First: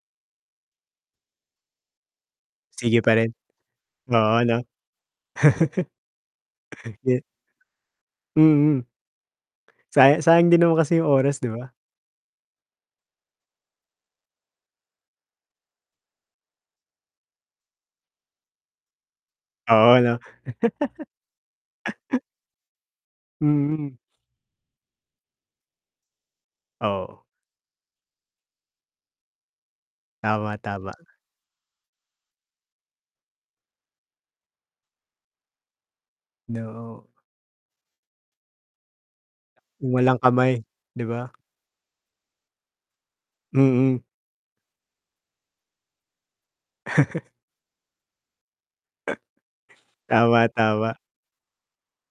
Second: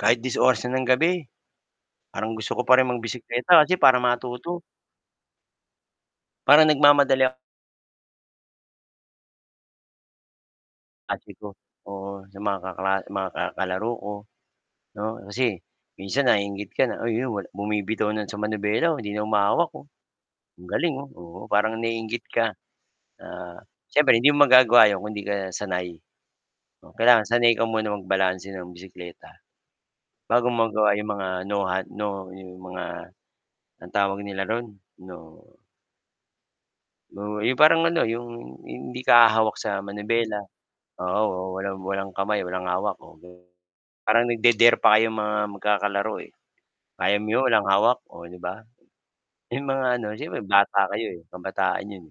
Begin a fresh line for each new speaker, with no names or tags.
Kahit dis-oras na ng gabi parang gusto ko pa rin
Sige pa rin.
mag-bisikleta kasi para
Oo,
matuto.
'no?
Parang
Di
nagmamadali
Mm. Saya sayang din naman kasi yung
Ate
oras,
ko,
'di ba?
oo. Sa mga kakla mga ka kalaro ko, no? Kasi minsan naiinggit ka na uy 'yon bumibitaw na sa manibela, oh, 'di na humahawak, oh.
Oo, 'no?
Ang galing oh, oo, parang naiinggit ka. Ah,
Mm.
siyempre hindi mo magagawa 'yon kung 'di ka sanay.
Oo.
Kailangan sanay ka muna magbalanse ng bisikleta bago
Tama,
mo
tama.
magawa yung mga no hand no yung mga ang tawag nila ro'n? No
No
no 'yong parang ano, 'yong hindi ka hahawak sa
Yung walang
manibela,
kamay, 'di ba?
oo. Wala walang kamay, walang hawak o ga
Mm.
parang nagde-dare pa kayong mga magkakalaro, eh, "Kaya mo 'yon, walang hawak?" Oh, 'di ba. Yung mga ano, siyempre
Tama,
bata
tama.
kayo eh, kabataan yun.